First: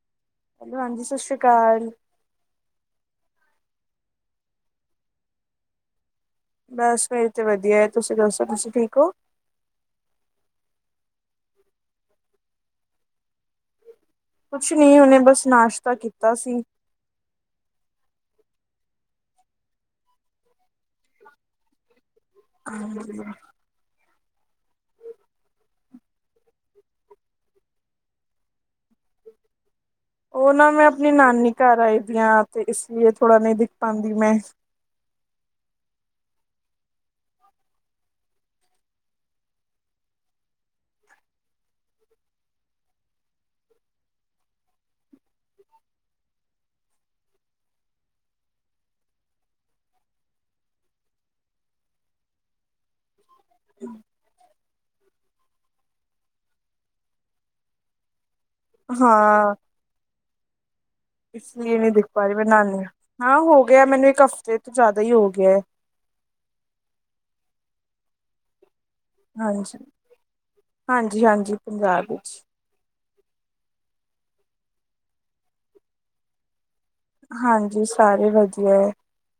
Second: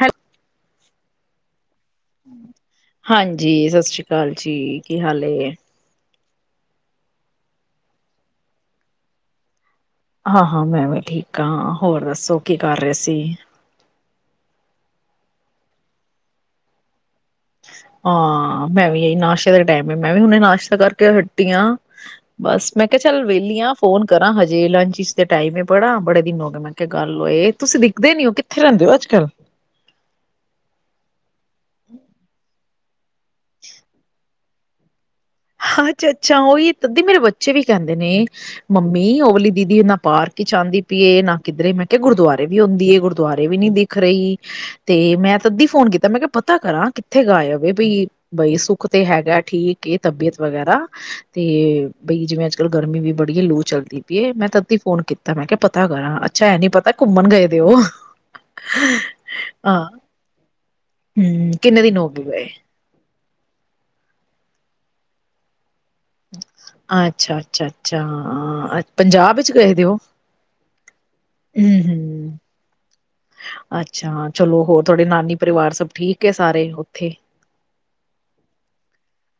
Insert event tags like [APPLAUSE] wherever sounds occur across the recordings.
ਹਰ hello ਹਾਂਜੀ ਸਤਿ ਸ੍ਰੀ ਅਕਾਲ। ਹਾਂਜੀ ਸਤਿ ਸ੍ਰੀ ਅਕਾਲ ਜੀ, ਕੀ ਹਾਲ ਏ। ਬਸ ਮੇਰੇ ਤੇ ਵਧੀਆ ਹੈ ਤੁਸੀਂ ਦੱਸੋ ਤੁਸੀਂ ਠੀਕ ਔ। ਹਾਂ-ਹਾਂ। ਮੈਂ ਵੀ ਠੀਕ ਹਾ ਹੋਰ ਦੱਸੋ ਕੀ ਕਰ ਰਹੇ ਸੀ ਕੁਛ ਨਹੀਂ ਉਹਨੇ ਬਸ ਨਾਸ਼ਤਾ ਕੀਤਾ ਸੀ। ਹਾਂ ਮੈਂ ਵੀ ਨਾਸ਼ਤਾ ਦੇ ਟਾਈਮ ਮੈਂ ਵੀ ਹੁਨੇ ਨਾਸ਼ਤਾ ਕਰਕੇ ਹਟੀਆਂ। ਬਸ ਮੈਂ ਕਿਹਾ ਚੱਲ ਵੇਲੀ ਆ ਫੋਨ ਕਰਾ ਹਜੇ ਲਾਚੀਜ ਦੇ ਟਾਈਮ ਏ ਬੜਾ ਬੜੇ ਦਿਨ ਹੋ ਗਏ ਮੈਂ ਕਿਹਾ ਗੱਲ ਹੋਏ ਤੁਸੀਂ ਦਿਖਦੇ ਨਹੀਂ ਹੋ ਕਿੱਥੇ ਰਹਿੰਦੇ ਹੋ, ਅੱਜਕਲ ਉਹਨਾਂ ਮੈਂ ਆਪਣੀ ਨਾਨੀ ਘਰ ਆਈ ਦੀਆਂ ਤੇ ਇਸ [UNINTELLIGIBLE] ਥੋੜ੍ਹਾ ਨਹੀਂ ਦਿਖ ਪਾਦੀ ਮੈਂ ਅੱਛਾ-ਅੱਛਾ ਓਹੀ ਤਦੀ ਮੇਰੇ ਬੱਚੇ ਵੀ ਕਹਿੰਦੇ ਨੇ ਮੰਮੀ ਓ ਵਾਲੀ ਦੀਦੀ ਨਾ ਪਾਰਕ ਆਂਦੀ ਪਈਏ, ਨਾ ਕਿਧਰੇ ਮੈਂ ਕਿਹਾ ਗੁਰਦੁਆਰੇ ਵੀ ਆਉਂਦੀ ਏ, ਗੁਰਦੁਆਰੇ ਵੀ ਨੀ ਦਿਖ ਰਹੀ ਤੇ ਮੈਂ ਤਦੀ ਫੋਨ ਕੀਤਾ ਮੈਂ ਕਿਹਾ ਪਤਾ ਕਰਾਂ ਕਿੱਥੇ ਗਾਇਬ ਏ ਬਈ, ਬਈ ਸੁੱਖ ਤੇ ਹੈਗਾ ਠੀਕ ਏ ਤਬੀਅਤ ਵਗੈਰਾ ਤੇ ਬਈ ਜਿਵੇਂ ਅੱਜ-ਕੱਲ ਗਰਮੀ ਵੀ ਬੜੀ ਹੈ ਲੂ ਚੱਲਦੀ ਪਈ ਏ ਮੈਂ ਤਦੀ ਫੋਨ ਕੀਤਾ ਮੈਂ ਕਿਹਾ ਪਤਾ ਕਰਾਂ ਅੱਛਾ ਐ ਨੀ ਪਤਾ ਘੁੰਮਣ ਗਏ ਦੇ ਔ। ਹਾਂ ਹੂੰ ਇਸ ਲਈ ਕਿੰਨੇ ਨਹੀਂ ਦਿਨ ਦਿਖ ਹੋ ਗਏ ਪਾਈ ਮੈਂ ਗਏ ਨਾਨੀ ਹਾਂ ਹੋ ਗਿਆ ਮੈਨੂੰ ਇੱਕ ਹਫ਼ਤੇ ਤੋਂ ਜ਼ਿਆਦਾ ਹੀ ਹੋ ਗਿਆ ਏ। ਅੱਛਾ-ਅੱਛਾ-ਅੱਛਾ ਹਾਂ ਅਛ ਹਾਂਜੀ-ਹਾਂਜੀ-ਹਾਂਜੀ। ਪੰਜਾਬ ਹੂੰ-ਹੂੰ ਵਿੱਚ ਅੱਛਾ ਚਲੋ ਹੋਰ ਤਹਾਡੇ ਨਾਨੀ ਪਰਿਵਾਰ ਸਭ ਠੀਕ ਏ ਸਾਰੇ। ਉੱਥੇ? ਹਾਂਜੀ ਸਾਰੇ ਵਧੀਆ ਹੈ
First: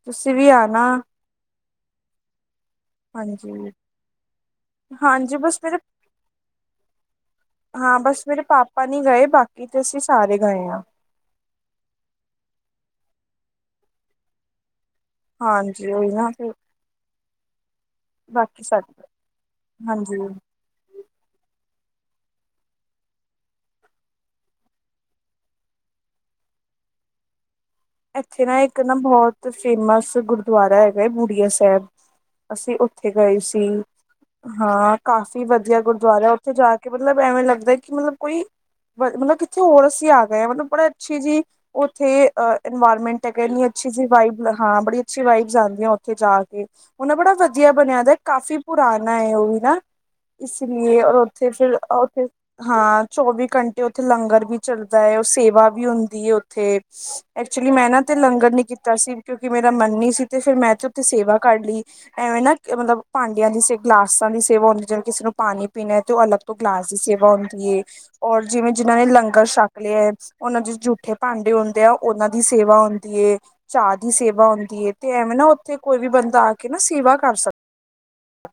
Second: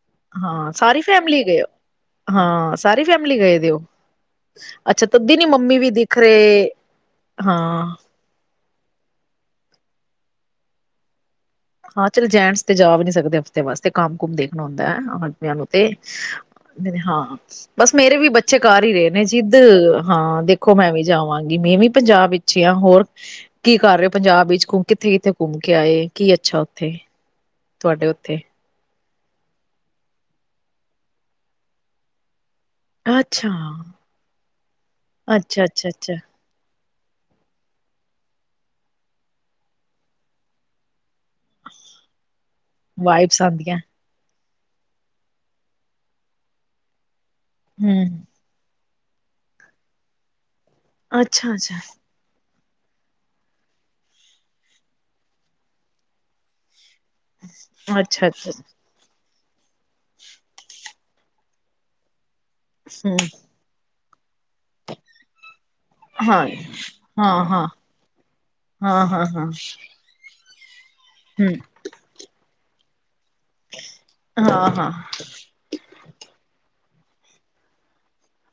ਤੁਸੀਂ ਵੀ ਹਾਂ, ਆਣਾ ਸਾਰੀ ਫੈਮਿਲੀ ਗਏ ਹੋ? ਹਾਂ। ਸਾਰੀ ਫੈਮਿਲੀ ਗਏ ਹਾਂਜੀ ਦੇ ਔ, ਅੱਛਾ ਤਦੀ ਹਾਂਜੀ ਨੀ ਬਸ ਮੇਰੇ ਮੰਮੀ ਵੀ ਦਿਖ ਰਹੇ ਹਾਂ। ਬਸ ਮੇਰੇ ਪਾਪਾ ਨਹੀ ਗਏ ਬਾਕੀ ਤੇ ਅਸੀਂ ਸਾਰੇ ਗਏ ਆ। ਹਾਂ ਚਲੋ ਜੈਂਟਸ ਤੇ ਜਾ ਵੀ ਨਹੀਂ ਸਕਦੇ ਹਫ਼ਤੇ ਵਾਸਤੇ ਕੰਮ ਕੁਮ ਦੇਖਣਾ ਹੁੰਦਾ। ਭੈਣ ਉਹਨਾਂ ਦੀਆਂ ਹਾਂਜੀ ਉਹੀ ਨਾ ਫਿਰ ਤੇ ਹਾਂ ਬਸ ਮੇਰੇ ਵੀ ਬੱਚੇ ਬਾਕੀ ਸਭ ਕਰ ਹੀ ਰਹੇ ਨੇ ਜਿੱਦ ਹਾਂਜੀ ਹਾਂ ਦੇਖੋ ਮੈਂ ਵੀ ਜਾਵਾਂਗੀ ਮੈਂ ਵੀ ਪੰਜਾਬ ਵਿੱਚ ਯਾ, ਹੋਰ ਕੀ ਕਰਰਿਓ ਪੰਜਾਬ ਵਿੱਚ ਕੁ ਕਿੱਥੇ-ਕਿੱਥੇ ਘੁੰਮ ਕੇ ਆਏ ਕੀ ਐ ਅੱਛਾ ਓਥੇ ਏਥੇ ਨਾ ਇੱਕ ਨਾ ਬਹੁਤ ਫੇਮਸ ਗੁਰਦੁਆਰਾ ਹੈਗਾ ਏ ਬੁੜੀਆ ਸੇਅਬ। ਅਸੀਂ ਉੱਥੇ ਗਏ ਅੱਛਾ, ਸੀ। ਹਾਂ ਕਾਫ਼ੀ ਅੱਛਾ, ਵਧੀਆ ਅੱਛਾ, ਅੱਛਾ ਗੁਰਦੁਆਰਾ ਉੱਥੇ ਜਾ ਕ ਕਿ ਮਤਲਬ ਐਵੇਂ ਲੱਗਦੇ ਕਿ ਮਤਲਬ ਕੋਈ ਮ ਮਤਲਬ ਕਿੱਥੇ ਹੋਰ ਅਸੀਂ ਆ ਗਏ ਹਾਂ ਮਤਲਬ ਬੜੇ ਅੱਛੀ ਜੀ ਉੱਥੇ ਇਨਵਾਰਮੈਂਟ ਤਾਂ ਵਾਈਬਸ ਕੇਨੀ ਆਉਂਦੀਆਂ ਅੱਛੀ ਸੀ ਵਾਈਬ ਮਤਲਬ ਹਾਂ ਬੜੀ ਅੱਛੀ ਵਾਈਬਸ ਆਦੀਆਂ ਉੱਥੇ ਜਾ ਕੇ ਉਨਾਂ ਬੜਾ ਵਧੀਆ ਬਣਿਆ ਹੂੰ। ਦਾ ਕਾਫੀ। ਪੁਰਾਣਾ ਏ ਓਵੀ ਨਾ। ਇਸ ਲੀਏ, ਔਰ ਉੱਥੇ ਅੱਛਾ ਫਿਰ ਉ, ਅੱਛਾ ਉੱਥੇ ਹਾਂ। ਚੌਵੀ ਘੰਟੇ ਉੱਥੇ ਲੰਗਰ ਵੀ ਚਲਦਾਏ, ਉਹ ਸੇਵਾ ਵੀ ਹੁੰਦੀ ਏ, ਓਥੇ। ਐਕਚੁਲੀ 'ਮੈਂ ਨਾ ਉਤੇ ਅੱਛਾ ਲੰਗਰ ਅੱਛਾ ਨੀ ਕੀਤਾ ਸੀ। ਕਿਉਂਕਿ ਮੇਰਾ ਮਨ ਨੀਸੀ ਤੇ, ਫਿਰ ''ਮੈਂ ਤੇ, ਉੱਥੇ ਸੇਵਾ ਕਰ ਲਈ। ਐਵੇਂ ਨਾ ਕ ਮਤਲਬ ਹਮ ਭਾਂਡਿਆਂ ਦੀ ਸੇਵ ਗਲਾਸਾਂ ਦੀ ਸ ਸੇਵਾ ਹੁੰਦੀ ਏ, ਜਿਵੇਂ ਕਿਸਨੂੰ ਪਾਣੀ ਪੀਨਾਏ ਤੇ, ਉਹ ਅਲੱਗ ਹਾਂ ਤੋਂ ਗਲਾਸ ਦੀ ਸੇਵਾ ਹਾਂ ਹਾਂ ਹੁੰਦੀ ਏ। ਔਰ ਜਿਵੇਂ ਜਿਨਾਂ ਨੇ ਹਾਂ ਹਾਂ ਹਾਂ ਲੰਗਰ ਛੱਕ ਲਿਆ ਐ ਉਨ੍ਹਾਂ, ਜੀਸ ਜੂੱ ਥੇ ਭਾਂਡੇ ਹਮ ਹੁੰਦੇ ਐ, ਉ ਦੀ ਸੇਵਾ ਹੁੰਦੀਏ। ਚਾਅ ਦੀ ਸੇਵਾ ਹਾਂ ਹੁੰਦੀ ਹਾਂ ਏ ਤੇ, ਐਵੇਂ ਨਾ ਉੱਥੇ ਕੋਈ ਵੀ ਬੰਦਾ ਆਕੇ ਨਾ ਸੇਵਾ ਕਰ ਸਕ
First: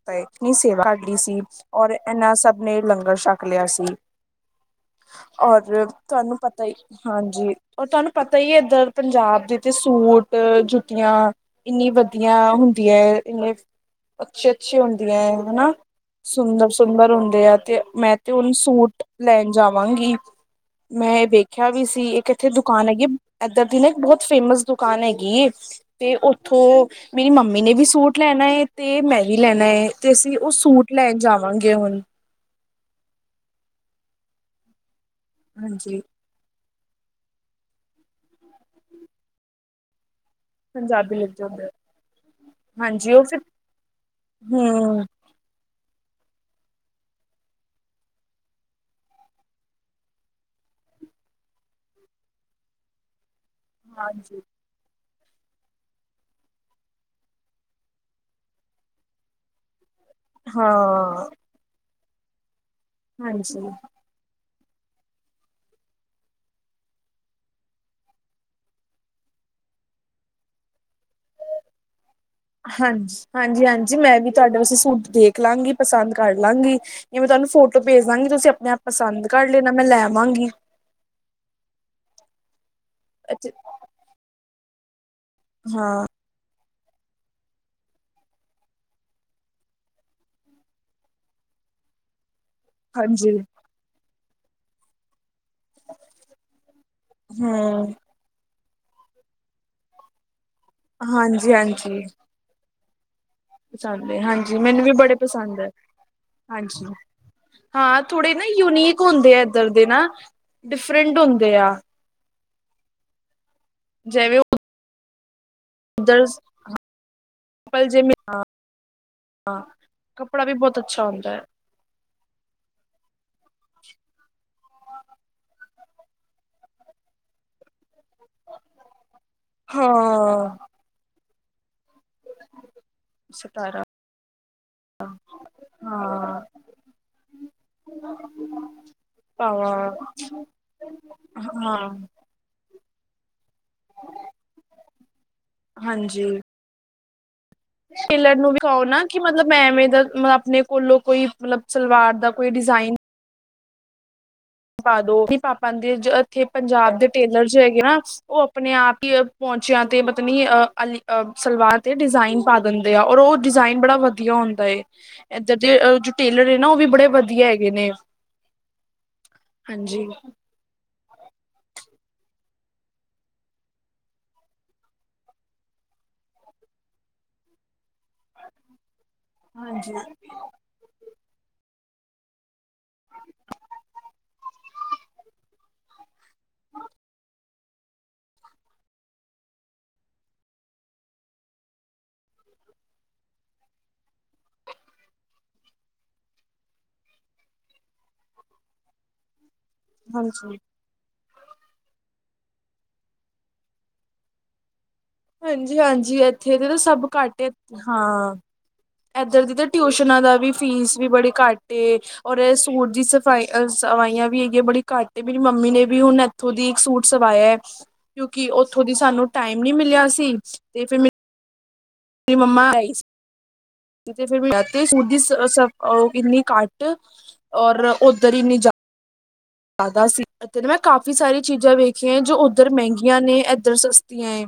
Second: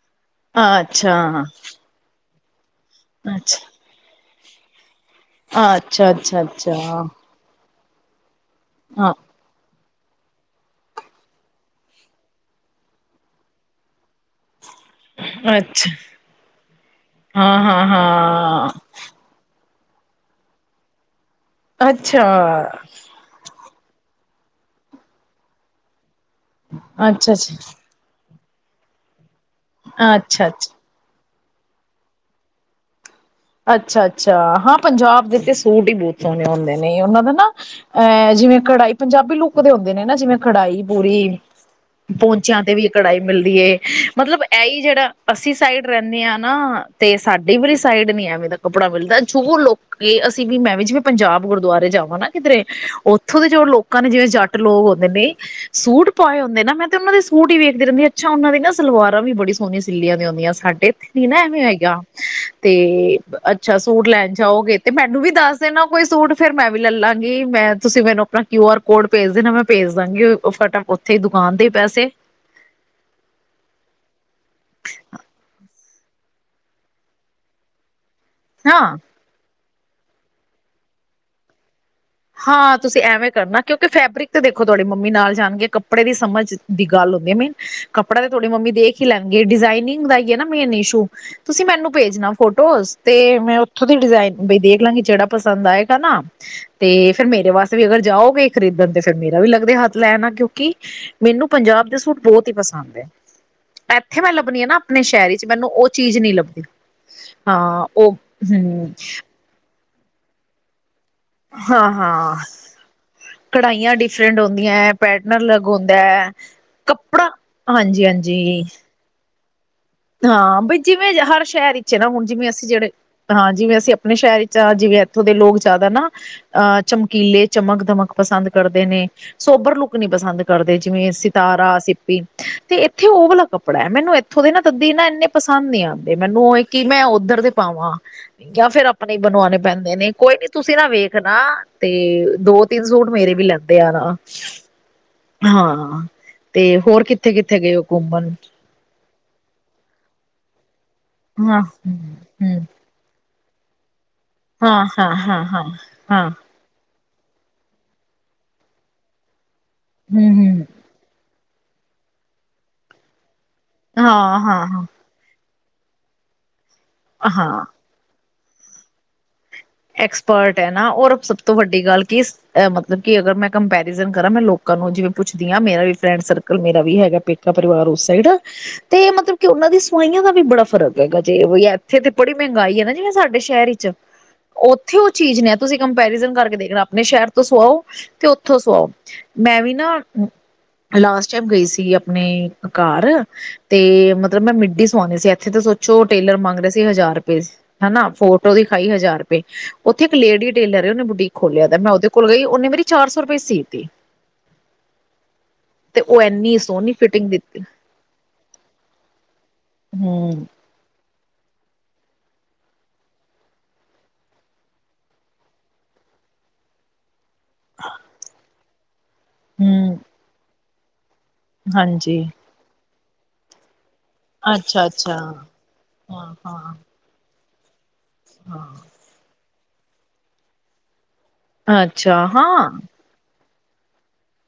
ਤਾਂ, ਏ ਨੀ ਸੇਵਾ ਅੱਛਾ ਆਗੀ ਸੀ, ਔਰ ਏਨਾ ਸਭ ''ਮੈ ਲੰਗਰ ਛੱਕ ਅੱਛਾ ਲਿਆ ਸੀ। ਔਰ ਅੱਛਾ ਤੁਆਨੁ ਅੱਛਾ ਪਤਾ ਈ, ਅੱਛਾ ਹਾਂ ਹਾਂਜੀ। ਉਹ ਤੁਆਨੂੰ ਤਈ ਏਧਰ ਪੰਜਾਬ ਵਿਚ ਤੇ, ਸੂਟ ਜੁੱਤੀਆਂ ਇੰਨੀ ਵਧੀਆ ਹੁੰਦੀਐ, ਇੰਨੇ ਅੱਛੇ ਅ ਛੀਆਂ ਹੁੰਦੀਏ ਹਨਾ। ਅੱਛਾ ਸੁੰਦਰ- ਸੁੰਦਰ ਹੁੰਦੇ ਆ, ਹਾਂ ਹਾਂ ਤੇ ਮੈਂ ਤੇ, ਹੁਣ ਹਾਂ ਸੂਟ ਲੈਣ ਜਾਵ ਵਾਨਗੀ ''ਮੈ ਏ ਵੇਕ ਅੱਛਾ। ਏਧਰ ਦੀ ਨਾ, ਇੱਕ ਬਹੁਤ ਫੇਮਸ ਦੁਕਾਨ ਹੈਗੀਏ ਤੇ, ਉੱਥੋਂ ਮੇਰੀ ਅੱਛਾ ਅੱਛਾ ਅੱਛਾ ਮੰਮੀ ਨੇ ਵੀ ਸੂਟ ਲੈਣਾ ਏ, ਤੇ, ਮੈਂ ਵੀ ਲੈਣਾ ਹੈ ਤੇ, ਅਸੀਂ ਉਹ ਅੱਛਾ ਸੂਟ ਲੈਣ ਜਾ ਜਾਵਾਂਗੇ ਹੁਣ। ਅੱਛਾ-ਅੱਛਾ, ਹਾਂ''ਪੰਜਾਬ ਤੇ, ਸੂਟ ਹੀ ਹਾਂਜੀ ਬਹੁਤ ਸੋਹਣੇ ਹੁੰਦੇ ਨੇ। ਨਹੀਂ ਉਹਨਾਂ ਦਾ ਨਾ, ਐਂ ਜਿਵੇਂ ਕੜਾਈ ਪੰਜਾਬੀ ਲੁੱਕ ਦੇ ਹੁੰਦੇ ਨੇ, ਨਾ ਜਿਵੇਂ ਘੜਾਈ ਪੂਰੀ ਪੰਜਾਬੀ ਲਿਖਦੇ ਹੁੰਦੇ ਪਹੁੰਚਿਆਂ ਤੇ ਵੀ, ਹਾਂਜੀ ਘੜਾਈ ਉਹ ਫਿਰ ਮਿਲਦੀ ਹੈ, ਮਤਲਬ। ਇਹਹੀ ਹੂੰ ਜਿਹੜਾ ਅਸੀਂ ਸਾਈਡ ਰਹਿੰਨੇ ਆਂ ਨਾ ਤੇ, ਸਾਡੀ ਵਰੀ ਸਾਈਡ ਨੀ ਹੈ ਦਾ ਕੱਪੜਾ ਮਿਲਦਾ ਜੋ ਲੋਕ ਅਸੀਂ ਵੀ, ਮੈਂ ਵੀ, ਜਿਵੇਂ 'ਪੰਜਾਬ ਗੁਰਦੁਆਰੇ ਜਾਵਾਂ ਨਾ ਕਿਧਰੇ ਉਥੇ ਇੱਥੋਂ ਦੇ, ਜੋ ਲੋਕਾਂ ਨੇ ਜਿਵੇਂ ਹਾਂਜੀ 'ਜੱਟ ਲੋਕ ਹੋਂਦੇ ਨੇ ਸੂਟ ਪਾਏ ਹੁੰਦੇ ਨਾ ਮੈਂ ਤੇ ਉਹਨਾਂ ਦੇ ਸੂਟ ਹੀ ਵੇਖਦੀ ਰਹਿੰਦੀ ਅੱਛਾ ਉਹਨਾਂ ਦੀ ਨਾ ਸਲਵਾਰਾਂ ਵੀ ਬੜੀ ਸੋਹਣੀ ਚਿੱਲੀਆਂ ਦੇ ਆਉਂਦੀਆਂ ਹਾਂ ਸਾਡੇ ਇੱਥੇ ਨੀ ਨਾ ਐਵੇਂ ਹੈਗਾ ਤੇ ਹਾਂਜੀ ਅੱਛਾ ਸੂਟ ਲੈਣ ਜਾਓਗੇ ਤੇ ਮੈਨੂੰ ਵੀ ਦੱਸ ਦੇਣਾ ਕੋਈ ਸੂਟ ਫੇਿਰ ਮੈਂ ਵੀ ਲੈ ਲਾਂਗੀ ਮੈਂ ਤੁਸੀਂ ਮੈਨੂੰ ਆਪਣਾ ਕਿਊ ਆਰ ਕੋਡ ਭੇਜ ਦੇਣਾ ਮੈਂ ਭੇਜ ਦਾਂਗੀ ਫਟਾਫ ਹਾਂਜੀ ਹਾਂਜੀ ਹਾਂਜੀ ਮੈਂ ਵੀ ਤੁਹਾਡੇ ਵਾਸਤੇ ਫਡ ਦੇਖ ਲਾਂਗੀ ਪਸੰਦ ਕਰ ਲਾਂਗੀ ਜਿਵੇਂ ਤੁਹਾਨੂੰ ਫੋਟੋ ਭੇਜ ਾਂਗੇ ਤੁਸੀਂ ਆਪ ਹਾਂ ਪਸੰਦ ਕਰ ਨਾ ਮੈਂ ਲੈਵਾਂਗੀ ਹਾਂ ਤੁਸੀਂ ਐਵੇਂ ਅੱਛਾ, ਕਰਨਾ ਕਿਉਂਕਿ ਫੈਬਰਿਕ ਤੇ ਦੇਖੋ ੋੜ ਮੰਮੀ ਨਾਲ ਜਾਣਗੇ ਕੱਪੜੇ ਹਾਂ ਦੀ ਸਮਝ ਦੀ ਗੱਲ ਹੁੰਦੀ ਹੈ ਮੇਨ ਕੱਪੜਾ ਤੇ ਤੁਹਾਡੀ ਮੰਮੀ ਦੇਖ ਹੀ ਲੈਣਗੇ ਡਿਜ਼ਾਇਨਿੰਗ ਦਾ ਹੀਈ ਹੈ ਨਾ ਮੇਨ ਇਸ਼ੂ ਤੁਸੀਂ ਮੈਨੂੰ ਭੇਜਣਾ ਫੋਟੋਜ਼ ਤੇ ਹਾਂਜੀ ਮੈਂ ਉੱਥੋਂ ਦੀ ਡਿਜ਼ਾਇਨ ਵੀ ਦੇ ਪਲਾਂਗੇਿਹੜਾ ਪਸੰਦ ਆਏਗਾ ਨਾ ਤੇ ਫੇਿਰ ਮੇਰੇ ਵਾਸਤੇ ਵੀ ਹੂੰ ਅਗਰ ਜਾਓਗੇ ਖਰੀਦਣ ਤੇ ਫਿਰ ਮੇਰਾ ਵੀ ਲੱਗਦਾ ਹੱਥ ਲੈ ਨਾ ਕਿਉਂ ਕਿ ਮੈਨੂੰ ਪੰਜਾਬ ਦੇ ਸੂਟ ਬਹੁਤ ਹੀ ਪਸੰਦ [UNINTELLIGIBLE] [INAUDIBLE] ਪੰ ਇੱਥੇ ਮੈਂ ਹਾਂਜੀ ਲੱਭਣੀ ਆ ਨਾ ਮੈਨੂੰ ਵੀ ਆਪਣੇ ਬੜੇ ਸ਼ਹਿਰ ਚ ਪਸੰਦ ਹੈ ਮੈਨੂੰ ਉਹ ਚੀਜ਼ ਨਹੀਂ ਲੱਭਦੀ ਹਾਂਜੀ ਹਾਂ ਉਹ ਥੋੜੇ ਨਾ ਹਮ ਯੂਨੀਕ ਹੁੰਦੇ ਆ ਇਧਰ ਨਾ ਫਰਿੰਡ ਹੁੰਦੇ ਆ ਹਾਂ ਹਾਂ ਕਢਾਈਆਂ ਡਿਫਰੈਂਟ ਜਿਵੇਂ ਹੁੰਦੀਆਂ ਹੈ ਪੈਟਨਰ ਲੱਗ ਹੁੰਦੈ ਉੱਧਰ ਹੈ ਕੱਪੜਾ ਹਾਂਜੀ ਹਾਂਜੀ ਹਾਂ ਹਾਂ ਬਈ ਜਿਵੇਂ ਹਰ ਸ਼ਹਿਰ ਵਿੱਚ ਹੈ ਨਾ ਹੁਣ ਜਿਵੇਂ ਅਸੀਂ ਜਿਹੜੇ ਹਾਂ ਜਿਵੇਂ ਅਸੀਂ ਆਪਣੇ ਸ਼ਹਿਰ ਵਿੱਚ ਆ ਜਿਵੇਂ ਇੱਥੋਂ ਦੇ ਲੋਕ ਜ਼ਿਆਦਾ ਨਾ ਅਹ ਚਮਕੀਲੇ ਚਮਕ ਦਮਕ ਪਸੰਦ ਕਰਦੇ ਨੇ ਸੋਬਰ ਲੁੱਕ ਨੀ ਪਸੰਦ ਹਾਂ ਕਰਦੇ ਜਿਵੇਂ ਅਸੀ ਤਾਰਾ ਅਸੀ ਤੇ ਇੱਥੇ ਉਹ ਵਾਲਾ ਕੱਪੜਾ ਸਤਾਰਾ ਹੈ ਮੈਨੂੰ ਇੱਥੋਂ ਦੇ ਨਾ ਸਦੀ ਨਾ ਇੰਨੇ ਪਸੰਦ ਨੀ ਆਉਂਦੇ ਹਾਂ ਮੈਨੂੰ ਕਿ ਮੈਂ ਓਧਰ ਦੇ ਪਾਵਾਂ ਜਾਂ ਫੇਰ ਆਪਣੇ ਬਣਵਾਣੇ ਭਾਵਾਂ ਪੈਂਦੇ ਨੇ ਕੋਈ ਨੀ ਤੁਸੀਂ ਨਾ ਵੇਖਣਾ ਹਾਂ ਤੇ ਦੋ ਤਿੰਨ ਸੂਟ ਮੇਰੇ ਵੀ ਲੈਂਦੇ ਆ ਨਾ ਹਾਂ ਹਾਂਜੀ ਤੇ ਹੋਰ ਕੀ ਟੇਲਰ ਨੂੰ ਵੀ ਕਹੋ ਨਾ ਕਿ ਮਤਲਬ ਮੈਂ ਐਵੇਂ ਮਤਲਬ ਆਪਣੇ ਕੋਲੋਂ ਕੋਈ ਹਾਂ ਮਤਲਬ ਸਲਵਾਰ ਦਾ ਕੋਈ ਹੂੰ ਡਿਜ਼ਾਇਨ ਹਾਂ ਪਾ ਦੋ ਹਾਂ ਹਾਂ ਹਾਂ ਪਾਦੇ ਹਾਂ ਇੱਥੇ ਪੰਜਾਬ ਦੇ ਟੇਲਰ ਜੋ ਹੈਗੇ ਨਾ ਉਹ ਆਪਣੇ ਆਪ ਹੀ ਪਹੁੰਚਿਆ ਤੇ ਪਤਾ ਹੂੰ ਨੀ ਹੂੰ ਅਹ ਅਲੀ ਅਹ ਸਲਵਾਰ ਤੇ ਡਿਜ਼ਾਇਨ ਪਾ ਦਿੰਦੇ ਆ ਔਰ ਉਹ ਡਿਜ਼ਾਇਨ ਬੜਾ ਵਧੀਆ ਹਾਂ ਹੁੰਦਾ ਹਾਂ ਏ। ਹਾਂ ਏਧਰ ਦੇ ਅ ਜੋ ਟੇਲਰ ਏ ਨਾ ਉਹ ਵੀ ਬੜੇ ਵਧੀਆ ਹਾਂ ਹੈਗੇ ਨੇ। ਹਾਂਜੀ। ਐਕਸਪਰਟ ਹੈ ਨਾ ਔਰ ਸਭ ਤੋਂ ਵੱਡੀ ਗੱਲ ਕੀ ਮਤਲਬ ਕਿ ਅਗਰ ਮੈਂ ਕੰਪੈਰੀਜਨ ਕਰਾਂ ਮੈਂ ਲੋਕਾਂ ਨੂੰ ਜਿਵੇਂ ਪੁੱਛਦੀ ਹਾਂ ਮੇਰਾ ਵੀ ਫਰੈਂਡ ਸਰਕਲ ਮੇਰਾ ਵੀ ਹੈਗਾ ਪੇਕਾ ਪਰਿਵਾਰ ਉਸ ਸਾਈਡ ਤੇ ਮਤਲਬ ਕਿ ਉਹਨਾਂ ਦੀ ਹਾਂਜੀ। ਸਵਾਈਆਂ ਦਾ ਵੀ ਬੜਾ ਫ਼ਰਕ ਹੈਗਾ ਜੇ ਇੱਥੇ ਤੇ ਬੜੀ ਮਹਿੰਗਾਈ ਹੈ ਨਾ। ਜ ਸਾਡੇ ਸ਼ਹਿਰ ਚ ਓਥੇ ਉਹ ਚੀਜ਼ ਨੇ ਤੁਸੀਂ ਕੰਪੈਰੀਜ਼ਨ ਕਰਕੇ ਦੇਖਣਾ, ਆਪਣੇ ਸ਼ਹਿਰ ਤੋਂ ਸੁਆਓ ਤੇ ਉੱਥੋਂ ਸੁਆਓ, ਮੈਂ ਵੀ ਨਾ ਲਾਸਟ ਟਾਈਮ ਗਈ ਸੀ ਅਪਣੇ ਘਰ ਤੇ ਮਤਲਬ ਮੈਂ ਮਿੱਡੀ ਸਵਾਉਂਣੀ ਸੀ ਇੱਥੇ ਤੇ ਸੋਚੋ ਟੇਲਰ ਮੰਗ ਰਹੇ ਸੀ ਹਜ਼ਾਰ ਰੁਪਏ, ਹਨਾ ਫੋਟੋ ਦੀਖਾਈ ਹਜ਼ਾਰ ਰੁ ਉੱਥੇ ਇੱਕ ਲੇਡੀ ਹਾਂਜੀ, ਟੇਲਰ ਏ ਉਹਨੇ ਬੁੱਟੀ ਖੋਲਿਆ ਦਾ ਮੈਂ ਉਹਦੇ ਕੋਲ ਗਈ ਉਹਨੇ ਮੇਰੀ ਚਾਰ ਸੌ ਰੁਪਏ ਚ ਸੀਤੀ। ਹਾਂਜੀ-ਹਾਂਜੀ, ਇੱਥੇ ਦੇ ਤਾਂ ਸਭ ਫਿਟਿੰਗ ਘੱਟ ਆ ਦਿੱਤੀ ਹਾਂ ਏਧਰ ਦੀ ਤੇ ਟਿਊਸ਼ਨਾਂ ਦਾ ਹੂੰ ਵੀ ਫੀਸ ਵੀ ਬੜੀ ਘੱਟ ਏ ਔਰ ਇਹ ਸੂਟ ਦੀ ਸਫਾਈ ਸਵਾਈਆਂ ਵੀ ਹੈਗੀਆ ਬੜੀ ਘੱਟ ਏ ਮੇਰੀ ਮੰਮੀ ਨੇ ਵੀ ਹੁਣ ਇੱਥੋਂ ਦੀ ਇੱਕ ਸੂਟ ਸਵਾਇਆ ਕਿਉਂਕਿ ਉਸ [INAUDIBLE] ਸਾਨੂੰ ਟਾਈਮ ਨੀ ਹੂੰ ਮਿਲਿਆ ਤੇ ਫਿਰ ਮੈਂ ਹਾਂਜੀ ਮੇਰੀ ਮੰਮਾ ਆਈ ਫਿਰ ਅੱਛਾ ਸੂਰ ਅੱਛਾ ਦੀ ਉਹ ਹਾਂ ਕਿੰਨੀ ਹਾਂ ਘੱਟ ਔਰ ਉੱਧਰ ਹੀ ਨਹੀਂ ਜਾ ਹਾਂ ਜ਼ਿਆਦਾ ਸੀ ਤੇਨ ਮੈਂ ਕਾਫੀ ਕਾਫ਼ੀ ਸਾਰੀ ਚੀਜ਼ਾਂ ਵੇਖੀਆਂ ਅੱਛਾ ਜੋ ਉੱਧਰ ਹਾਂ ਮਹਿੰਗੀਆਂ ਨੇ ਇੱਧਰ ਸਸਆਂ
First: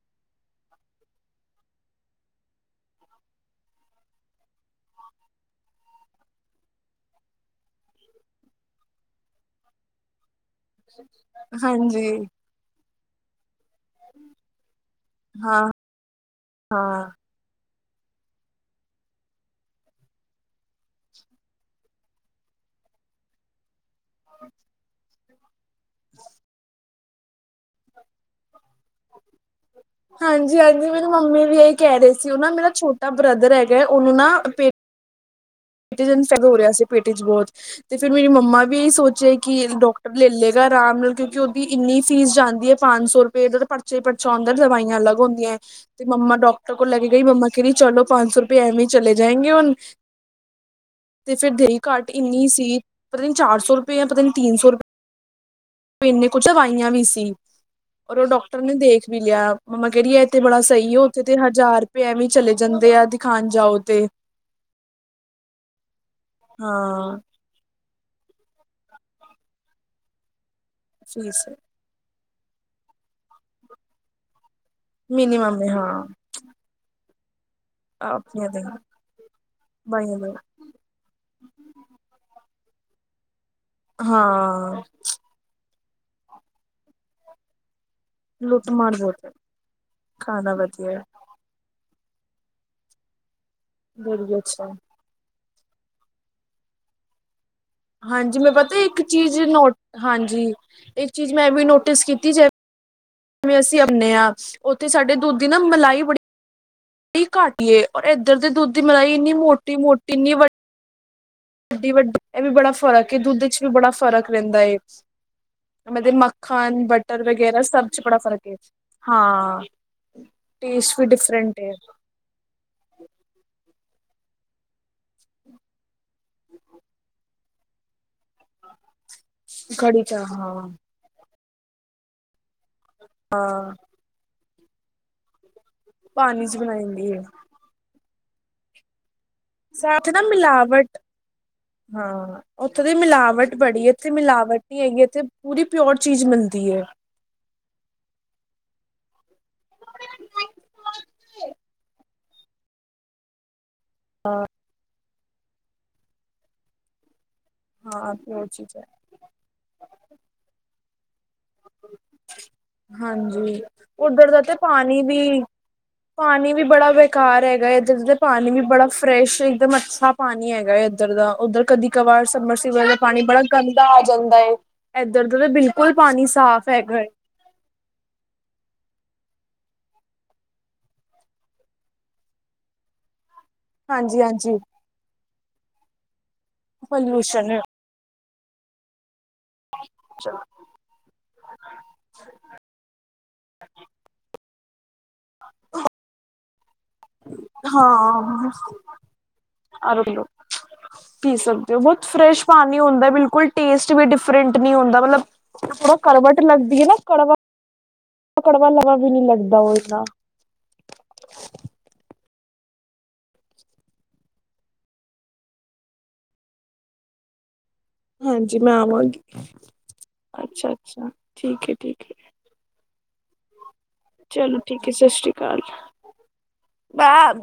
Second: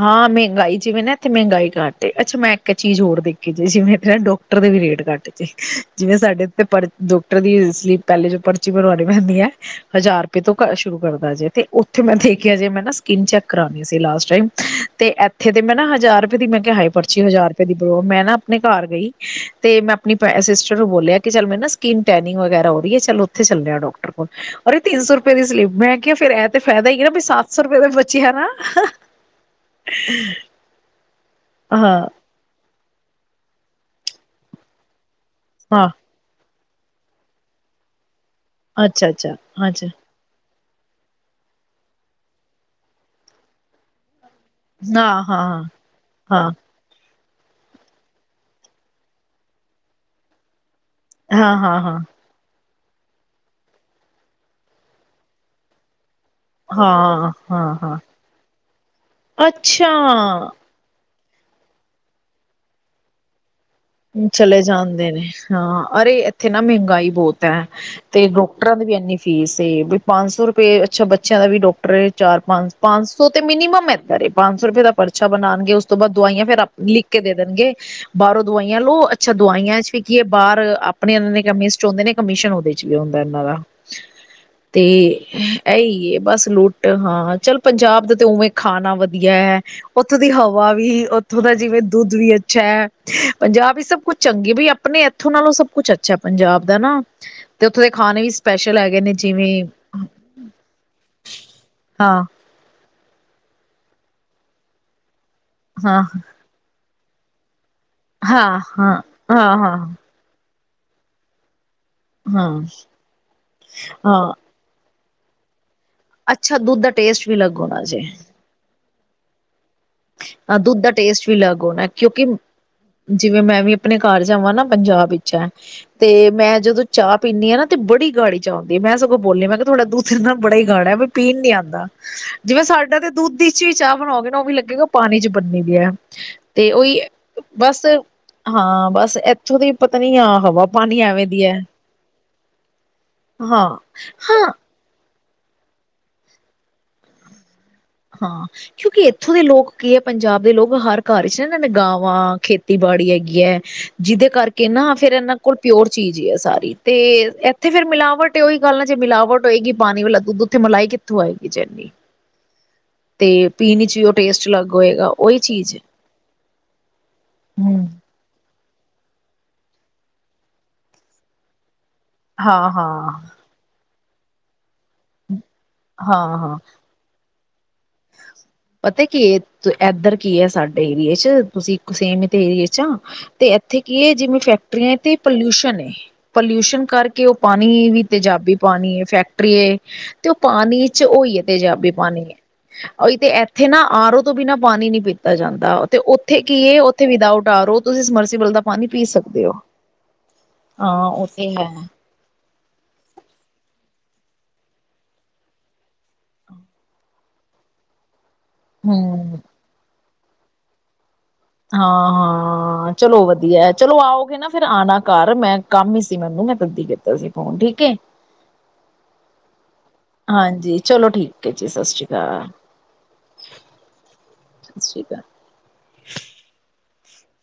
ਹਾਂ ਮਹਿੰਗਾਈ ਜਿਵੇਂ ਨਾ ਇੱਥੇ ਮਹਿੰਗਾਈ ਘੱਟ ਅੱਛਾ ਮੈਂ ਇੱਕ ਚੀਜ਼ ਹੋਰ ਦੇਖੀ ਜੀ ਜਿਵੇਂ ਨਾ ਡਾਕਟਰ ਦੇ ਵੀ ਰੇਟ ਘੱਟ ਜ ਜਿਵੇਂ ਸਾਡੇ ਇਥ ਪਰ ਡੋਕਟਰ ਦੀ ਪਹਿਲੇ ਜੋ ਪਰਚੀ ਬਣਵਾਉਣੀ ਪੈਂਦੀ ਹੈ ਹਜ਼ਾਰ ਤੂੰ ਘਰ ਸ਼ੁਰੂ ਕਰਦਾ ਜੇ ਤੇ ਉੱਥੇ ਹਾਂਜੀ ਮੈਂ ਦੇਖਿਆ ਜੇ ਮੈਂ ਨਾ ਸਕਿੰਨ ਚੈੱਕ ਕਰਾਉਣੀ ਸੀ ਲਾਸਟ ਟਾਈਮ ਤੇ ਇੱਥੇ ਤੇ ਹਾਂ ਮੈਂ ਨਾ ਹਜ਼ਾਰ ਰੁਪਏ ਦੀ ਮੈਂ ਕਿਹਾ ਹੈ ਹਾਂ ਪਰਚੀ ਹਜ਼ਾਰ ਰੁਪਏ ਦੀ ਬਰੋ ਮੈਂ ਨਾ ਆਪਣੇ ਘਰ ਗਈ ਤੇ ਮੈਂ ਆਪਣੀ ਸਿਸਟਰ ਨੂੰ ਬੋਲਿਆ ਕਿ ਚ ਮੈਂ ਨਾ ਸਕਿੰਨ ਟੈਨਿੰਗ ਵਗੈਰਾ ਹੋ ਰਹੀ ਹੈ ਚਲ ਉੱਥੇ ਚੱਲਿਆ ਡਾਕਟਰ ਉਹਰਰੇ ਇਨ ਸ ਰੁਪਏ ਪ ਦੀ ਸਲੀਪ ਮੈਂ ਕਿਹਾ ਫੇਿਰ ਇਹ ਤੇ ਫਾਇਦਾ ਹੀ ਨਾ ਬ ਸੱਤ ਸੌ ਰੁਪਏ ਦੇ ਬਚੀ ਨਾ ਹਾਂਜੀ ਹਾਂਜੀ ਮੈਨੂੰ ਮੰਮੀ ਵੀ ਇਹੀ ਹਾਂ ਕਹਿ ਰਹੇ ਹਾਂ ਸੀ ਉਹ ਨਾ ਮੇਰਾ ਛੋਟਾ ਾ ਬ੍ਰਦਰ ਹੈਗਾ ਉਹਨੂੰ ਨਾ ਕਿਥੇਨ ਸਗਾ ਉਰੇਿਆ ਪੇਟੇ ਚ ਬਹੁਤ ਤੇ ਫਿਰਰ ੇਰੀ ਮੰਮਾ ਵੀ ਇਹੀ ਅੱਛਾ ਅੱਛਾ ਸੋਚਿਆ ਕਿ ਅੱਛਾ ਡਾਕਟਰ ਲੈ ਲੈ ਆਰਾਮ ਨਾਲ ਕਿਉਂਕਿ ਉਹਦੀ ਇੰਨੀ ਫੀਸ ਜਾਂਦੀ ਹੈ ਪੰਜ ਸੌ ਰੁਪਏ ਜ ਪਰਚੇ ੋਂਦਰ ਦਵਾਈਆਂ ਅਲੱਗ ਹਾਂ ਹੁੰਦੀਆਂ ਹਾਂ ਤੇ ਮੰਮਾ ਹਾਂ ਡਾਕਟਰ ਕੋਲ ਲ ਗਈ ਮੰਮਾ ਕਹਿਦੀ ਚਲੋ ਪੰਜ ਸੌ ਰੁਪਏ ਐਏਵੇ ਹੀ ਚਲੇ ਜਾਏਗੇ ਹੁਣ ਤੇ ਫਿਰ ਹਾਂ ਦੇਰੀ ਹਾਂ ਹਾਂ ਘਾਟ ਇੰਨੀ ਸੀ ਪਤਾ ਨੀ ਚਾਰ ਸੌ ਰੁਪਏ ਜਾਂ ਪਤਾ ਨੀ ਤਿੰਨ ਸੌ ਰੁਪਏ ਇਨੇ ਕੁਝਵਾਈਆਂ ਵੀ ਹਾਂ ਸੀ ਹਾਂ ਹਾਂ ਔਰ ਉਹ ਡਾਕਟਰ ਨੇ ਦੇਖ ਵੀ ਲਿਆ ਮੰਮਾ ਅੱਛਾ ਕਹਦੀਏ ਇਹ ਤੇ ਬੜਾ ਸਹੀ ਉੱਥੇ ਤੇ ਹਜ਼ਾਰ ਰੁਪਏ ਵੀ ਚਲੇ ਜਾਂਦੇ ਆ ਦਿਖਾਉਣ ਜਾਓ। ਤੇ ਚਲੇ ਜਾਣ ਦੋਨੇ ਹਾਂ ਅਰੇ ਇੱਥੇ ਨਾ ਮਹਿੰਗਾਈ ਹਾਂ ਬਹੁਤ ਹੈ। ਤੇ ਡਾਕਟਰਾਂ ਦੀ ਵੀ ਇੰਨੀ ਫੀਸ ਸੀ ਵੀ ਪੰਜ ਸੌ ਰੁਪਏ ਅੱਛਾ ਬੱਚਿਆਂ ਫੀਸ ਦਾ ਵੀ ਡਾਕਟਰ ਚਾਰ ਪੰਜ ਪੰਜ ਸੌ ਤੇ ਮਿਨੀਮਮ ਐਧਰ ਏ। ਪੰਜ ਸੌ ਰੁਪਏ ਦਾ ਪਰਚਾ ਮਿਨੀਮਮ ਹੈ ਬਣਾਣਗੇ, ਔਸ ਹਾਂ ਤੋਂ ਬਾਅਦ ਦਵਾਈਆਂ ਫੇਰ ਅਪ ਲਿਖ ਲਿਖ ਕੇ ਦਣਗੇ ਬਾਹਰੋ ਆਪਣੀਆਂ ਦੇ ਦਵਾਈਆਂ ਲੋ ਅੱਛਾ ਦਵਾਈਆਂ ਚ ਵੀ ਬਾਈਆਂ ਕੀ ਐ ਦਾ ਬਾਰ ਆਪਣੇ ਐਨਾਂ ਦੇ ਕਮੀਸ਼ਨ ਹੋੰਦੇ ਨੇ ਕਮਿਸ਼ਨ ਔਦੀ ਚੀਏ ਹੁੰਦਾ ਐਨਾਂ ਦਾ। ਹਾਂ। ਐਈ ਏ ਬਸ ਲੁੱਟ ਹਾਂ ਚੱਲ ਪੰਜਾਬ ਦਾ ਤੇ ਉਵੇਂ ਲੁੱਟ ਖਾਣਾ ਮਾਰ ਬਹੁਤ ਹੈ ਵਧੀਐ। ਔਥੋਂ ਦੀ ਖਾਣਾ ਹਵਾ ਵਧੀਆ ਹੈ। ਵੀ ਔਥੋਂ ਦਾ ਜਿਵੇਂ ਦੁੱਧ ਵੀ ਅੱਛਾ ਐ। [INAUDIBLE] ਪੰਜਾਬ ਈਚ ਸਭ ਕੁੱਛ ਬੜੀ ਚੰਗੀ ਏ, ਅੱਛਾ ਬਈ ਅਪਣੇ ਐਥੋਂ ਤੇ ਨਾਲੋਂ ਸਭ ਕੁਛ ਅੱਛਾ ਐ ਪੰਜਾਬ ਦਾ ਨਾ। ਤੇ ਉੱਥੋਂ ਦੇ ਖਾਣੇ ਵੀ ਹਾਂਜੀ, ਮੈ ਪਤਾ ਸਪੈਸ਼ਲ ਇੱਕ ਹੈਗੇ ਨੇ ਚੀਜ਼ ਜਿਵੇਂ ਨੋਟ ਹਾਂਜੀ ਇੱਕ ਚੀਜ਼ ਮੈਂ ਵੀ ਨੋਟਿਸ ਹਾਂ ਕੀਤੀ ਜੈਵ ਜਿਵੇਂ ਅਸੀਂ ਅਉਣੇ ਆਂ ਔਥੇ ਸਾਡੇ ਦੁੱਧ ਦੀ ਨਾ ਮਲਾਈ ਹਾਂ ਬੜੀ ਘੱਟ ਈਏ ਔਰ ਐਧਰ ਦੇ ਹਾਂ ਦੁੱਧ ਦੀ ਹਾਂ ਮਲਾਈ ਇੰਨੀ ਹਾਂ ਹਾਂ ਮੋਟੀ ਮੋਟੀ, ਇੰਨੀ ਵੱਡ ਵੱਡੀ ਵੱਡੀ ਐਵੀ ਹਾਂ ਬੜਾ ਫ਼ਰਕ ਏ, ਦੁੱਧ ਚ ਵੀ ਬੜਾ ਫ਼ਰਕ ਹਾਂ ਰੈੰਦਾ ਏ। ਮਦੇ ਅੱਛਾ ਦੁੱਧ ਮੱਖਣ, ਦਾ ਬਟਰ ਟੇਸਟ ਵੀ ਅਲੱਗ ਵਗੈਰਾ ਹੋਣਾ ਸਭ ਚ ਬੜਾ ਫ਼ਰਕ ਏ। ਹਾਂ। ਆ ਦੁੱਧ ਦਾ ਟੇਸਟ ਵੀ ਅਲੱਗ ਹੋਣੈ, ਕਿਉਂਕਿ ਜਿਵੇਂ ਮੈਂ ਵੀ ਅ ਅਪਣੇ ਘਰ ਜਾਵਾਂ ਨਾ ਪੰਜਾਬ ਵਿੱਚ ਐ, ਤੇ ਮੈਂ ਜਦੋਂ ਚਾਹ ਪੀਂਣੀ ਆਂ ਨਾ ਤੇ ਬੜੀ ਗਾੜੀ ਚਾਹ ਹੁੰਦੀ ਏ। ਗੋ ਬੋਲਣੀਆ ਮੈਂ ਕਿਆ ਥੋਡਾ ਕੜੀ ਦੂਧ ਚਾਹ ਏਨਾ ਬੜਾ ਈ ਹਾਂ ਗਾੜੈ ਬਵੀ ਪੀਣ ਨੀ ਆ ਦਾ, ਜਿਵੇਂ ਸਾਡੇ ਦੈਦੇ, ਦੱਧ ਇਚ ਈ ਹਾਂ ਚਾਹ ਬਣਾਓਗੇ ਨਾ ਔਵੀ ਲਗ ਕਿਓਂਕ ਔ ਪਾਣੀ ਚ ਬੰਨੇ ਯੈ ਪਾਣੀ ਚ ਤੇ ਬਣਾਈ ਓਹੀ ਹੁੰਦੀ ਏ ਬਸ ਹਾਂ ਬਸ ਔਦੀ ਵੀ ਪਤਾ ਸਾਥ ਨੀ ਨਾ ਆ ਹਵਾ ਮਿਲਾਵਟ ਪਾਣੀ ਐਵੇਂ ਦੀ ਐ। ਉੱਥੋਂ ਦੀ ਮਿਲਾਵਟ ਬੜੀ ਐ, ਉੱਥੇ ਮਿਲਾਵਟ ਨੀ ਹੈਗੀ ਐਥੇ ਪੂਰੀ ਪਿਓਰ ਚੀਜ਼ ਮਿਲਦੀ ਏ। ਹਾਂ। ਕਿਉਂਕਿ ਇੱਥੋਂ ਦੇ ਲੋਕ ਕੀ ਹੈ ਪੰਜਾਬ ਦੇ ਲੋਕ ਹਰ ਘਰ ਚ ਨਾ ਇਹਨਾਂ ਨੇ ਗਾਵਾਂ, ਖੇਤੀਬਾੜੀ ਹੈਗੀ ਹੈ। ਜਿਹਦੇ ਕਰਕੇ ਨਾ। ਫਿਰ ਇਹਨਾਂ ਕੋਲ ਪਿਓਰ ਚੀਜ਼ ਹੀ ਹੈ। ਸਾਰੀ ਤੇ ਇੱਥੇ ਫੇਰ ਹਾਂ ਮਿਲਾਵਟ ਪਿਓਰ ਉਹੀ ਚੀਜ਼ ਗੱਲ ਹੈ। ਨਾ ਜੇ ਮਿਲਾਵਟ ਹੋਏਗੀ ਪਾਣੀ ਵਾਲਾ ਦੁੱਧ ਉੱਥੇ ਮਲਾਈ ਕਿੱਥੋਂ ਆਏਗੀ? ਇਹ ਜਰਨੀ। ਹਾਂਜੀ ਉੱਧਰ ਦਾ ਤੇ ਪਾਣੀ ਹੋਏਗਾ ਉਹੀ ਵੀ ਚੀਜ਼ ਪਾਣੀ ਵੀ ਬੜਾ ਬੇਕਾਰ ਹੈਗਾ ਹਮ ਇੱਧਰ ਤੇ ਪਾਣੀ ਵੀ ਬੜਾ ਫਰੈਸ਼ ਇੱਕਦਮ ਅੱਛਾ ਪਾਣੀ ਹੈਗਾ ਇੱਧਰ ਦਾ ਉੱਧਰ ਕਦੀ ਕਵਰ ਹਾਂ ਸਮਰਸੀ ਵਾਲਾ ਹਾਂ ਪਾਣੀ ਬੜਾ ਗੰ ਦਾ ਆ ਜਾਂਦਾ ਏ। ਇੱਧਰ ਤਾ ਬਿਲਕੁਲ ਪਾਣੀ ਹਾਂ ਹਾਂ ਸਾਫ਼ ਹੈ ।ਘਰ ਪਤਾ ਕੀ ਏਧਰ ਕੀ ਹੈ ਸਾਡੇ ਏਰੀਏ ਚ ਤੁਸੀਂ ਸੇਮ ਤਾਂ ਏਰੀਏ ਚ ਆ। ਤੇ ਇੱਥੇ ਕੀ ਹੈ ਜਿਵੇਂ ਹਾਂਜੀ-ਹਾਂਜੀ ਫੈਕਟਰੀਆਂ ਤੇ ਪੋਲਿਊਸ਼ਨ ਏ। ਪੋਲਿਊਸ਼ਨ ਕਰਕੇ ਉਹ ਪੋਲਿਊਸ਼ਨ ਪਾਣੀ ਵੀ ਤੇਜ਼ਾਬੀ ਪਾਣੀ ਐ। ਫੈਕਟ ਫੈਕਟਰੀ ਏ ਤੇ ਉਹ ਪਾਣੀ ਚ ਹੋਈ ਹੈ। ਤੇਜਾਬੀ ਪਾਣੀ ਉਹੀ ਤੇ ਇੱਥੇ ਨਾ ਆਰੋ ਤੋਂ ਤੋਂ ਬਿਨਾਂ ਪਾਣੀ ਨੀ ਪੀਂ ਪੀਤਾ ਜਾਂਦਾ ਤੇ ਉੱਥੇ ਕੀ ਏ- ਉੱਥੇ ਵਿਦਾਉਟ ਆਰੋ ਹਾਂ ਤੁਸੀਂ ਸਮਰਸੀਬਲ ਦਾ ਪਾਣੀ ਪੀ ਸਕਦੇ ਹੋ ਆਰ ਓ ਹਾਂ ਪੀ ਉਥੇ ਹੈ। ਸਕਦੇ ਹੋ ਬਹੁਤ ਫਰੈਸ਼ ਪਾਣੀ ਹੁੰਦਾ ਬਿਲਕੁਲ ਟੇਸਟ ਵੀ ਡਿਫਰੈਂਟ ਨਹੀਂ ਹੁੰਦਾ ਮਤਲਬ ਕੜਵਟ ਲੱਗਦੀ ਹੈ ਨਾ ਕੜਵਟ ਕੜਵਾਂ ਲਵਾਂ ਵੀ ਨੀ ਲੱਗਦਾ ਉਹ ਤਾਂ। ਹਾਂ ਹਾਂ। ਹਾਂ ਚਲੋ ਵਧੀਆ ਚਲੋ ਆਓਗੇ ਨਾ ਫੇਰ ਆਉਣਾ ਘਰ ਮੈਂ ਕੰਮ ਹੀ ਸੀ ਮੈਨੂੰ ਮੈਂ ਤਦੀ ਕੀਤਾ ਸੀ ਫੋਨ ਠੀਕ? ਏ ਹਾਂਜੀ ਮੈਂ ਆਵਾਂਗੀ। ਅੱਛਾ ਹਾਂਜੀ ਚਲੋ ਅੱਛਾ ਠੀਕ ਹੈ ਜੀ ਸਤਿ ਠੀਕ ਸ੍ਰੀ ਹੈ ਅਕਾਲ। ਚਲੋ ਠੀਕ ਹੈ ਸਤਿ ਸ਼੍ਰੀ ਅਕਾਲ। ਪੈਪ।